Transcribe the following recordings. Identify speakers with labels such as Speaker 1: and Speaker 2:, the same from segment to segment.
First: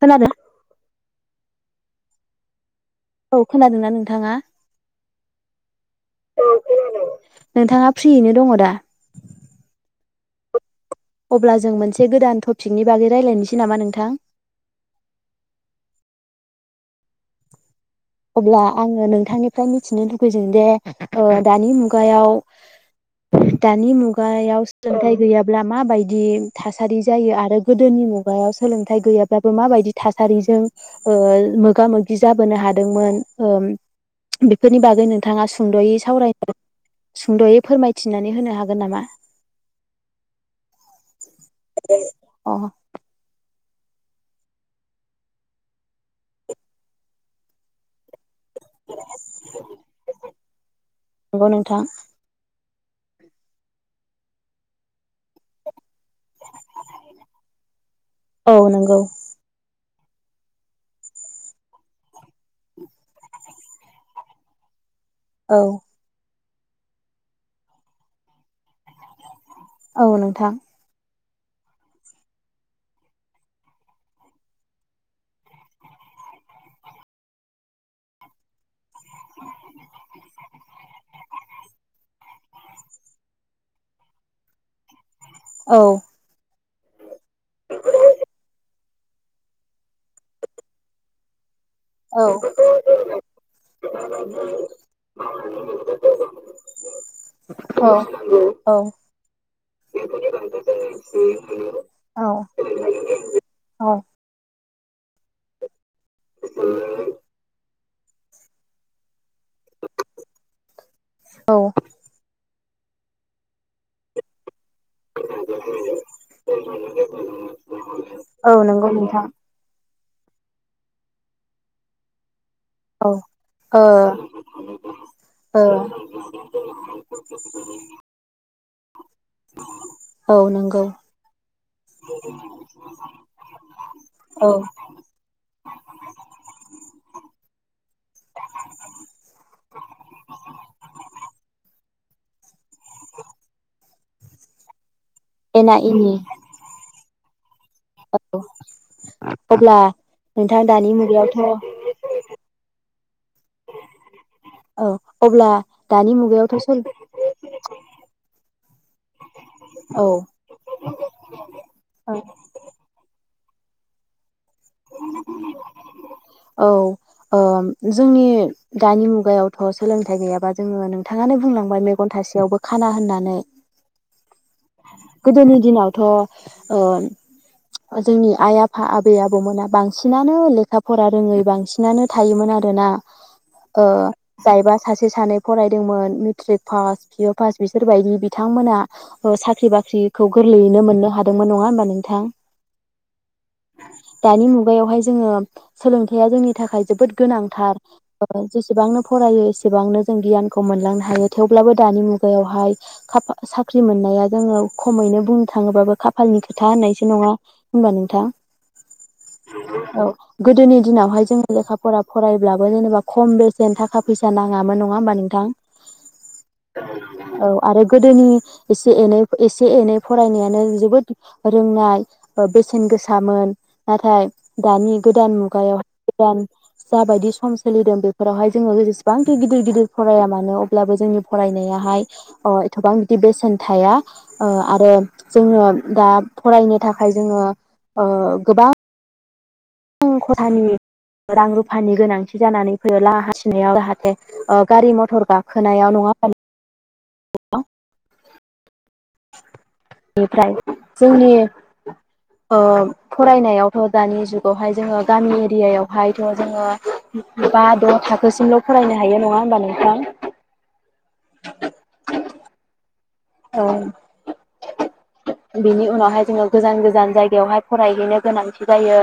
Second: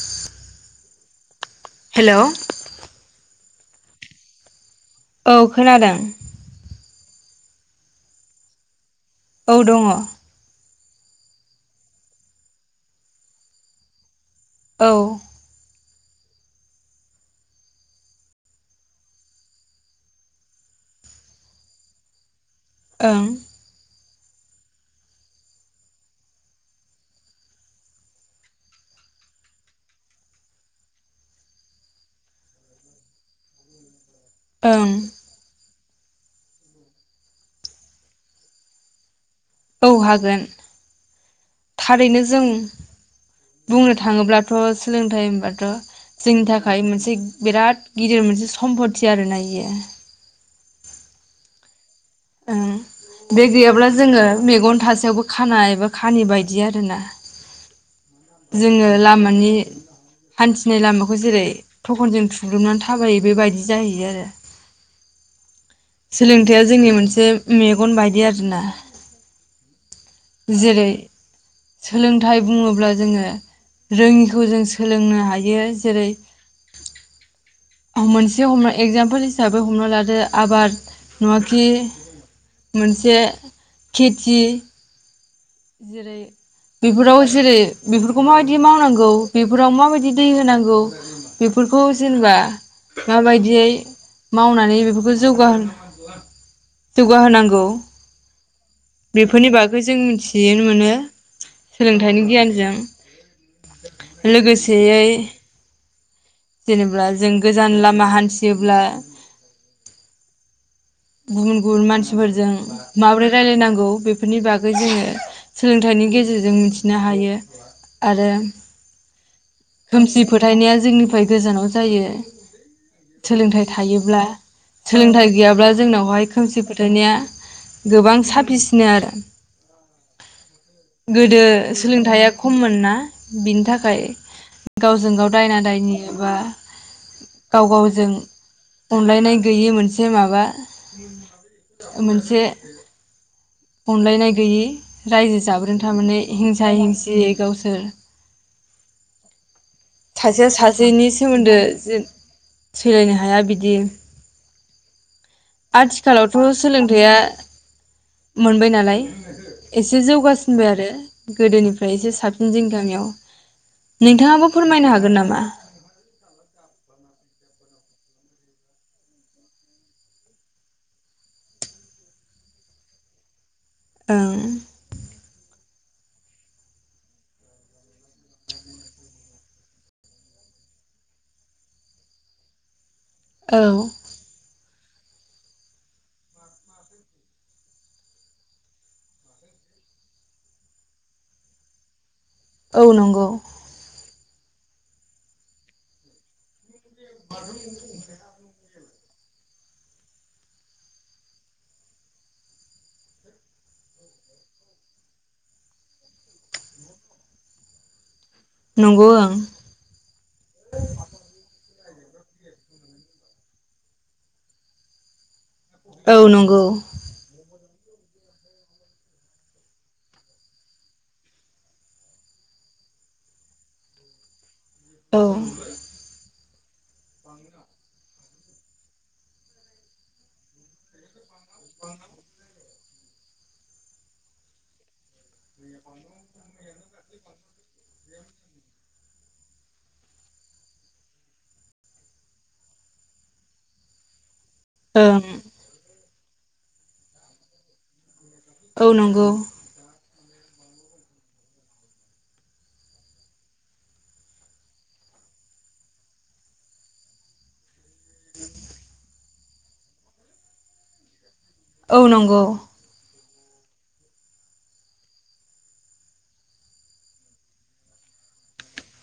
Speaker 1: खोनादो।
Speaker 2: हेलौ।
Speaker 1: औ खोनादोंना नोंथाङा?
Speaker 2: औ खोनादों
Speaker 1: नोंथाङा फ्रियैनो दङ दा?
Speaker 2: औ दङ'।
Speaker 1: अब्ला जों मोनसे गोदान टपिकनि बागै रायज्लायनोसै नामा नोंथां?
Speaker 2: औ।
Speaker 1: अब्ला आङो नोंथांनिफ्राय मिथिनो लुगैदों दे ओ दानि मुगायाव,
Speaker 2: ओं
Speaker 1: दानि मुग मुगायाव सोलोंथाइ गैयाब्ला माबायदि थासारि जायो आरो गोदोनि मुगायाव सोलोंथाइ गैयाब्लाबो माबायदि थासारिजों मोगा मोगि जाबोनो हादों? मोन? बेफोरनि बागै नोंथाङा सुंद'यै सावरायनाय सुंद'यै फोरमायथिनानै होनो हागोन नामा?
Speaker 2: औ हागोन थारैनो जों
Speaker 1: अ
Speaker 2: बुंनो थाङोब्लाथ' सोलोंथाइ होनबाथ' जोंनि थाखाय मोनसे बिराद गिदिर मोनसे सम्पति आरो ना एयो।
Speaker 1: नंगौ नोंथां।
Speaker 2: बे गैयाब्ला जोङो मेगन थासेयावबो खाना एबा खानि बायदि आरोना,
Speaker 1: औ
Speaker 2: जोङो
Speaker 1: नंगौ
Speaker 2: लामानि हान्थिनाय लामाखौ जेरै थखनजों थु नानै थाबायो बेबायदि जाहैयो आरो।
Speaker 1: औ
Speaker 2: सोलोंथाइया जोंनि मोनसे मेगन बायदि आरोना,
Speaker 1: औ नोंथां
Speaker 2: जेरै सोलोंथाइ बुङोब्ला जोङो रोङिखौ जों सोलोंनो हायो जेरै मोनसे हम एगजामपोल हिसाबै हमना लादो आबाद नङाखि मोनसे खेथि
Speaker 1: औ
Speaker 2: जेरै बेफोराव जेरै बेफोरखौ माबायदि मावनांगौ बेफोराव माबादि दै होनांगौ, बेफोरखौ
Speaker 1: औ
Speaker 2: जेनेबा माबायदियै मावनानै बेफोरखौ जौगा जौगाहोनांगौ
Speaker 1: औ
Speaker 2: बेफोरनि बागै जों मिथि बिनो मोनो सोलोंथाइनि गियानजों
Speaker 1: औ
Speaker 2: लोगोसे [unintelligible] जेनेबा जों गोजान लाम मा हानथियोब्ला
Speaker 1: औ
Speaker 2: गुबुन गुबुन मानसिफोरजों माबोरै रायलायनांगौ बेफोरनि बागै बे जोङो सोलोंथाइनि गेजेरजों मिथिनो हायो आरो।
Speaker 1: औ नंगौ नोंथां
Speaker 2: खोमसि फोथायनाया जोंनिफ्राय गोजानाव जायो।
Speaker 1: औ
Speaker 2: सोलोंथाइ
Speaker 1: ओ
Speaker 2: थायोब्ला सोलोंथाइ
Speaker 1: ओ
Speaker 2: गैयाब्ला जोंनावहाय खोमसि फोथायनाया
Speaker 1: औ नंगौ
Speaker 2: सोलोंथाया खममोनना बिनि थाखाय
Speaker 1: औ
Speaker 2: गावजों गाव दायना दायनि एबा गाव गाव जों अनलायनाय गैयि मोनसे माबा मोनसे
Speaker 1: [inaudible]
Speaker 2: अनलायनाय गैयि। राज्यो
Speaker 1: एना
Speaker 2: जाबोदों
Speaker 1: एनि
Speaker 2: थारमाने हिंसा हिंसि [unintelligible]
Speaker 1: [unintelligible] अब्ला
Speaker 2: सासेया
Speaker 1: नोंथां दानि
Speaker 2: सासेनि
Speaker 1: मुगायावथ'
Speaker 2: सोमोन्दो जे सैलायनो हाया बिदि।
Speaker 1: औ अब्ला दानि
Speaker 2: आथिखालआवथ'
Speaker 1: मुगायावथ' सोल
Speaker 2: सोलोंथाया मोनबाय नालाय एसे
Speaker 1: औ
Speaker 2: जौगासिनबाय आरो गोदोनिफ्राय एसे साबसिन जों गामियाव। नोंथाङाबो फोरमायनो हागोन ना?
Speaker 1: औ ओम। जोंनि दानि मुगायावथ' सोलोंथाइ गैयाबा जोङो नोंथाङानो बुंलांबाय मेगन थासेयावबो खाना होननानै
Speaker 2: ओं
Speaker 1: गोदोनि दिनावथ' ओ जोंनि आइ आफा आबै आबौमोना बां सिनानो लेखा फरा रोङै बांसिनानो थायोमोन आरोना।
Speaker 2: औ
Speaker 1: ओ जायबा सासे सानै फरायदोंमोन मिथ्रिक फास फि अ फास बिसोरबायदि बिथांमोना ओ साख्रि बाख्रिखौ गोरलैयैनो मोननो हादोंमोन नङा होमबा नोंथां?
Speaker 2: औ नंगौ।
Speaker 1: दानि मु गायावहाय जोङो सोलोंथाइया जोंनि थाखाय जोबोद गोनांथार ओ जेसेबांनो फरायो एसेबांनो जों गियानखौ मोनलांनो हायो थेवब्लाबो दानि मुगायावहाय खाफा साख्रि मोननाया जोङो खमैनो बुंनो थाङोबाबो खाफालनि खोथा होननायसो नङा होनबा नोंथां?
Speaker 2: नंगौ ओं
Speaker 1: औ गोदोनि दिनावहाय जोङो लेखा फरा फरायब्लाबो जेनेबा खम बेसेन थाखा फैसा नाङामोन नङा होमबा नोंथां?
Speaker 2: औ नंगौ।
Speaker 1: औ आरो गोदोनि एसे एनै एसे एनै फरायनायानो जोबोद रोंनाय ओ बेसेन गोसामोन नाथाय दानि
Speaker 2: औ
Speaker 1: गोदान
Speaker 2: ओं
Speaker 1: मुगायाव [unintelligible] गोदान जाबायदि सम सोलिदों बे फोरावहाय जोङो जेसेबांखि गिदिर गिदिर फराया मानो अब्लाबो जोंनि फरायनायाहाय ओ थोबां दि बेसेन थाया ओ आरो जोङो दा फरायनो थाखाय जोङो ओ गोबां बां खथानि रां रुफानि गोनांथि जानानै फैयो लाहा हासिनायाव जाहाथे ओ गारि मथर
Speaker 2: औ
Speaker 1: गाखोनायाव नङा [unintelligible] [unintelligible]
Speaker 2: औ नंगौ।
Speaker 1: बेनिफ्राय जोंनि ओ फरायनायावथ' दानि जुगावहाय जोङो गामि एरियायावहायथ' जोङो बा द' थाखोसिमल' फरायनो हायो नङा होम होमबा नोंथां?
Speaker 2: औ नंगौ
Speaker 1: औ बिनि उनावहाय जोङो गोजान गोजान जायगायावहाय फरायहैनो गोनांथि जायो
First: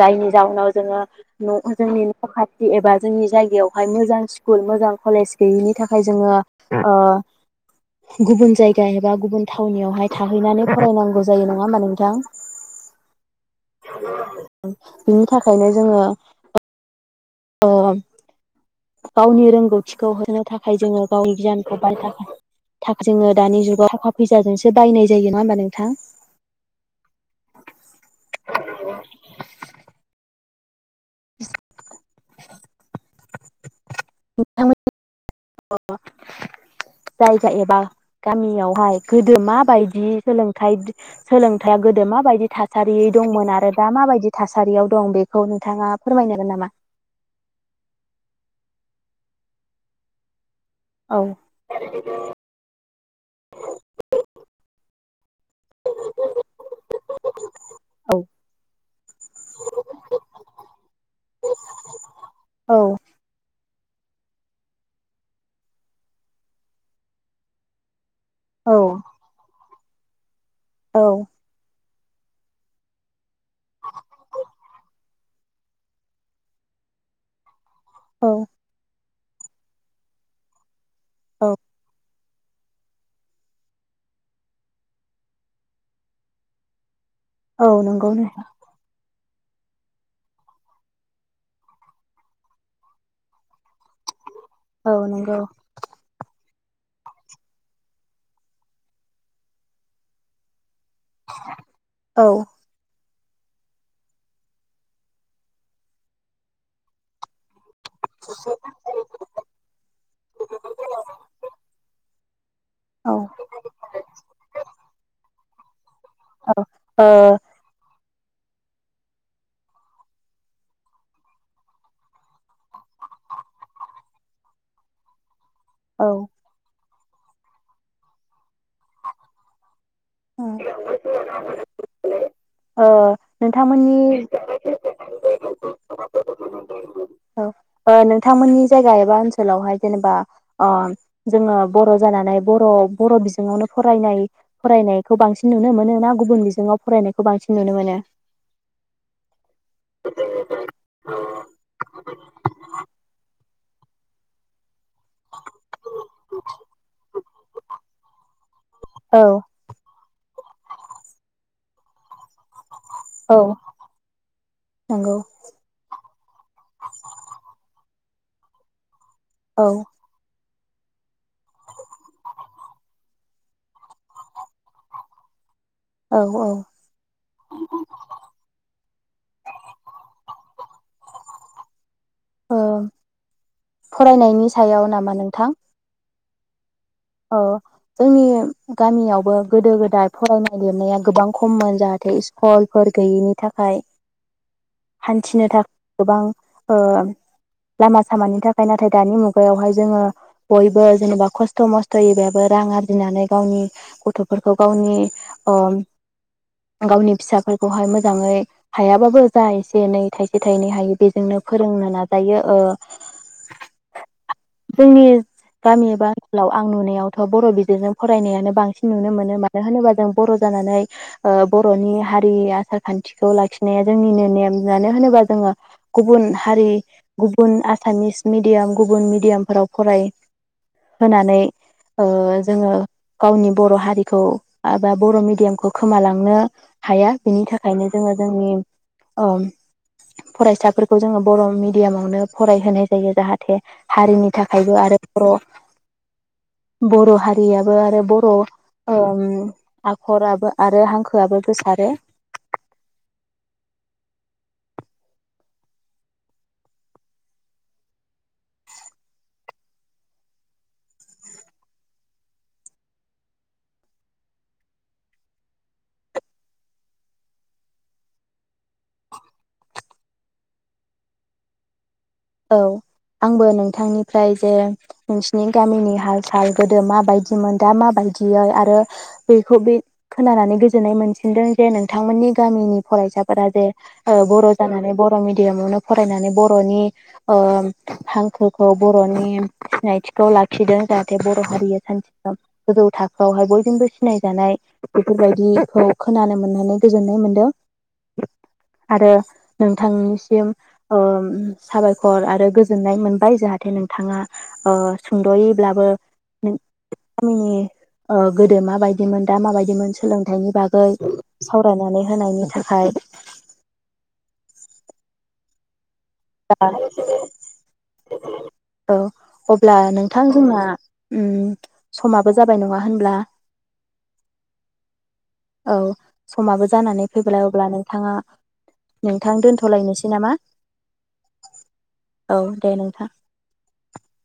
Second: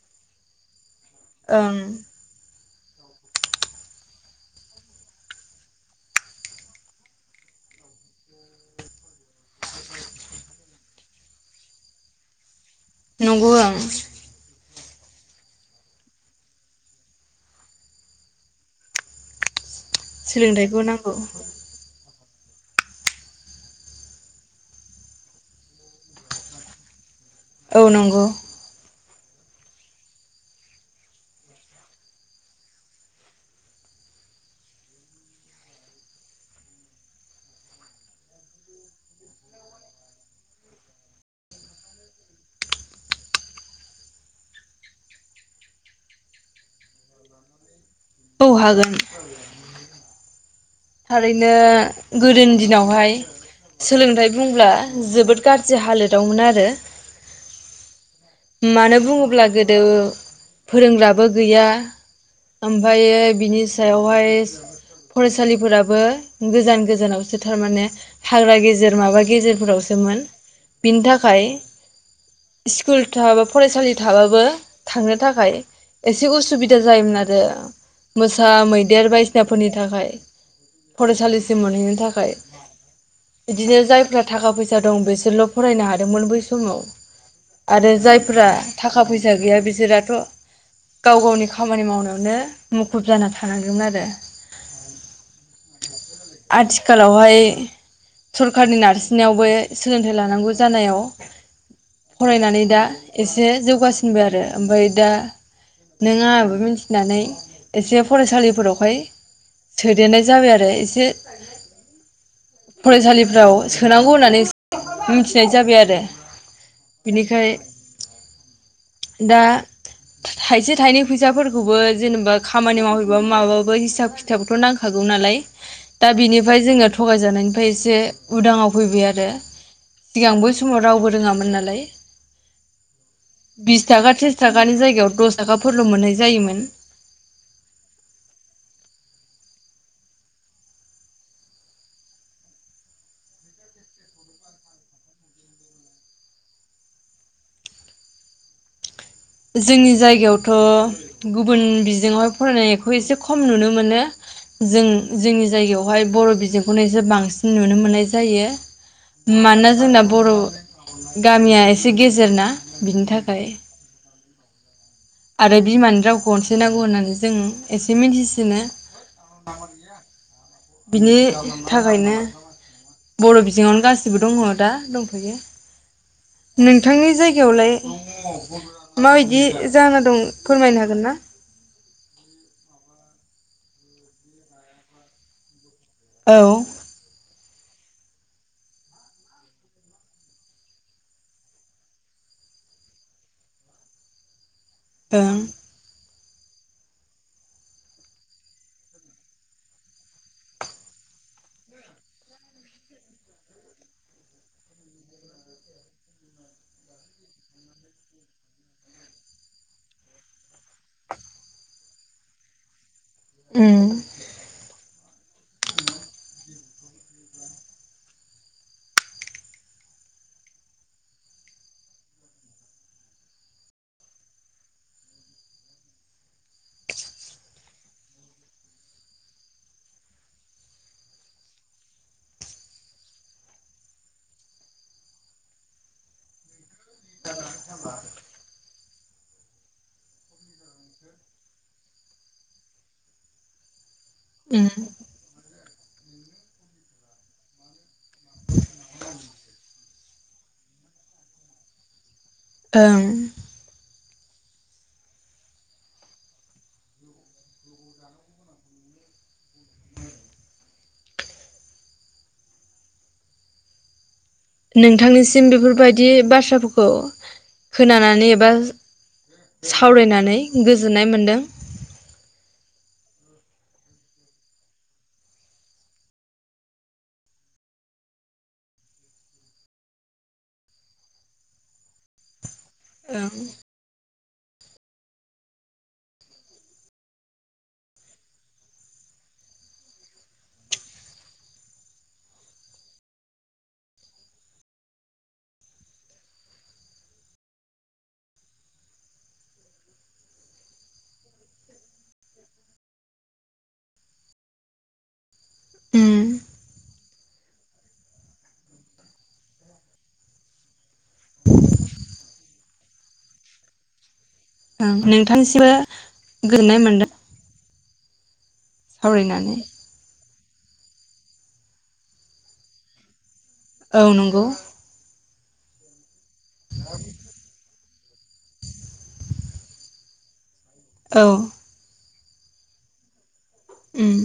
Speaker 1: जायनि जाउनाव जोङो न'
Speaker 2: ओं
Speaker 1: जोंनि न' खाथ एबा जोंनि जायगायावहाय मोजां स्कुल मोजां कलेज गैयिनि थाखाय जोङो ओ गुबुन जायगा एबा गुबुन थावनियावहाय थाहैनानै फरायनांगौ। नांगौ जायो नङा होमबा नोंथां?
Speaker 2: नुगौ ओं ।
Speaker 1: ओं बिनि थाखायनो जोङो ओ गावनि रोंगौ थिखौ होनो थाखाय
Speaker 2: सोलोंथाइखौ
Speaker 1: जोङो
Speaker 2: नांगौ
Speaker 1: गावनि गियानखौ बाय थाखाय थाख जोङो दानि जुगाव थाखा फैसाजोंसो बायनाय जायो नङा होमबा नोंथां?
Speaker 2: औ नंगौ।
Speaker 1: [inaudible] [inaudible] नोंथांमोनि [unintelligible] जायगा एबा गामियावहाय गोदो माबायदि सोलोंथाय सोलोंथाया गोदो माबायदि थासारि दंमोन आरो दा माबायदि थासारियाव दं बेखौ नोंथाङा फोरमायनो हागोन नामा?
Speaker 2: औ हागोन।
Speaker 1: औ
Speaker 2: थारैनो गोदोनि दिनावहाय सोलोंथाइ बुंब्ला जोबोद गाज्रि हालोदावमोन आरो
Speaker 1: औ
Speaker 2: मानो बुङोब्ला गोदो फोरोंग्राबो गैया
Speaker 1: औ
Speaker 2: ओमफायो बि नि सायावहाय फरायसालिफोराबो गोजान गोजानावसो थारमाने हाग्रा
Speaker 1: औ
Speaker 2: गेजेर माबा गेजेर फोराव दोमोन। बिनि
Speaker 1: औ
Speaker 2: थाखाय सिकुल थाबाब फरायसालि थाबाबो थांनो थाखाय एसे उसुबिदा जायोमोन आरो। मोसा मैदेर बाय फिसाफोरनि थाखाय
Speaker 1: औ
Speaker 2: फरायसालिसिम मोनहैनो थाखाय। इदिनो जायफ्रा थाखा फैसा दं बिसोरल' फरायनो हादोंमोन बै समाव
Speaker 1: औ
Speaker 2: आरो
Speaker 1: नंगौ नोंथां
Speaker 2: जायफ्रा थाखा फै सा गैया बिसोराथ' गाव गावनि खामानि मावनायावनो मुखुब जाना थानांदोंमोन आरो।
Speaker 1: औ नंगौ
Speaker 2: आथिखालावहाय सरखारनि नारसिननायावबो सोलोंथाइ लानांगौ जानायाव
Speaker 1: औ
Speaker 2: फराय दा एसे जौगासिनबाय आरो ओमफ्राय दा नों आंहाबो मिथिनानै एसे फरायसालिफोरावहाय सोदेरनाय जाबाय आरो एसे
Speaker 1: औ ओ
Speaker 2: फरायसालिफ्राव सोनांगौ होननानै मिथि फिन्नाय जाबाय आरो
Speaker 1: [unintelligible]
Speaker 2: बिनिखाय दा थाइसे थाइनै फैसाफोरखौबो जेनेबा खामानि मावहैबो माबाबो हिसाब खिथाबथ' नांखागौ नालाय
Speaker 1: औ
Speaker 2: दा बिनिफ्राय जोङो थगायजानायनिफ्राय एसे उदाङाव फैबाय आरो सिगां बै समाव रावबो रोङामोन नालाय।
Speaker 1: ओ
Speaker 2: बिस थाखा
Speaker 1: नोंथांमोननि
Speaker 2: त्रिस थाखानि जायगायाव दस थाखाफोरल' मोननाय जायोमोन।
Speaker 1: खायबा ओनसोलावहाय जेनेबा ओ जोङो बर' जानानै बर' बर' बिजोंआवनो फरायनाय फरायनाय खौ बांसिन नुनो मोनो ना गुबुन बिजोङाव फरायनायखौ बांसिन नुनो मोनो?
Speaker 2: जोंनि जायगायावथ' गुबुन बिजोंआवहाय फरायनायखौ एसे खम नुनो मोनो। जों जोंनि जायगायावहाय बर' बिजोंखौनो बांसिन नुनो मोननाय जायो
Speaker 1: औ
Speaker 2: मानोना जोंना बर' गामिया एसे गेजेर ना बिनि
Speaker 1: औ
Speaker 2: थाखाय
Speaker 1: नंगौ
Speaker 2: आरो बिमानि राव गनसे नांगौ होननानै जों एसे मिथिसिनो [unintelligible]
Speaker 1: औ
Speaker 2: बिनि थाखायनो बर' बिजोङावनो गासिबो दङ दा दंथ'यो।
Speaker 1: औ औ
Speaker 2: नोंथांनि जायगायावलाय माबायदि जाना दं फोरमायनो हागोन ना?
Speaker 1: ओ फरायनायनि सायाव नामा नोंथां?
Speaker 2: औ
Speaker 1: औ जोंनि गामियावबो गोदो गोदाय फरायनाय लिरनाया गोबां खममोन जाहाथे स्कुलफोर गैयैनि थाखाय हान्थिनो थाखाय गोबां। ओ लामा सामानि थाखाय नाथाय दानि मुगायावहाय जोङो बयबो जेनेबा खस्थ' मस्थ'। यै बाबो रां आरजिनानै गावनि गथ'फोरखौ गावनि अ गावनि फिसाफोरखौहाय मोजाङै हायाबाबो जा एसे एनै थाइसे थाइनै हायो बेजोंनो फोरोंनो नाजायो, ओ।
Speaker 2: उम।
Speaker 1: जोंनि गामि एबा ओनसोलाव। आं नुनायावथ' बर' बिजोंजों फरायनायानो बांसिन नुनो मोनो मानो होनोबा जों बर' जानानै ओ बर'नि हारि आसार खान्थिखौ लाखिनाया जोंनिनो नेम मानो होनोबा जोङो गुबुन हारि गुबुन आसामिस मिडियाम गुबुन मेडियामफोराव फराय होनानै। ओ जोङो गावनि बर' हारिखौ एबा बर' मिडियामखौ खोमालांनो हाया बिनि थाखायनो जोङो जोंनि ओ फरायसाफोरखौ जोङो बर' मिडियामावनो फरायहोनाय जायो जाहाथे। हारिनि
Speaker 2: उम
Speaker 1: थाखायबो आरो बर'। बर' हारियाबो आरो बर' ओम आखराबो आरो हांखोआबो गोसारो।
Speaker 2: ओं। नोंथांनिसिम बेफोरबायदि बाथ्राफोरखौ खोनानानै एबा सावरायनानै गोजोन्नाय मोनदों।
Speaker 1: औ आंबो नोंथांनिफ्राय जे नोंसिनि गामिनि हाल साल गोदो माबायदिमोन दा माबायदियै आरो बेखौ बे खोनानानै गोजोननाय मोनसिनदों जे नोंथांमोननि। गामिनि
Speaker 2: ओं
Speaker 1: फरायसाफोरा जे। बर' जानानै बर' मिडियामावनो फरायनानै बर'नि। ओ हांखोखौ बर'नि सिनायथिखौ लाखिदों जाहाथे बर' हारिया सानसे सम गोजौ थाखोआवहाय बयजोंबो सिनायजानाय बेफोरबायदिखौ खोनानो मोननानै गोजोननाय मोनदों आरो नोंथांनिसिम ओ साबायख र आरो गोजोननाय मोनबाय जाहाथे नोंथाङा ओ सुंद'यै। ब्लाबो।
Speaker 2: उम
Speaker 1: गामिनि गोदो माबायदिमोन दा माबायदिमोन सोलोंथाइनि बागै सावरायनानै होनायनि थाखाय।
Speaker 2: ओं नोंथांसिमबो।
Speaker 1: [unintelligible] [unintelligible] औ
Speaker 2: सावरायनानै
Speaker 1: अब्ला नोंथां। जोंना उम समाबो जाबाय नङा होनब्ला।
Speaker 2: औ नंगौ।
Speaker 1: औ। समाबो जानानै फैब्लाय अब्ला नों नोंथाङा नोंथां दोनथ'लायनोसै नामा?
Speaker 2: औ।
Speaker 1: औ दे नोंथां।
Speaker 2: उम।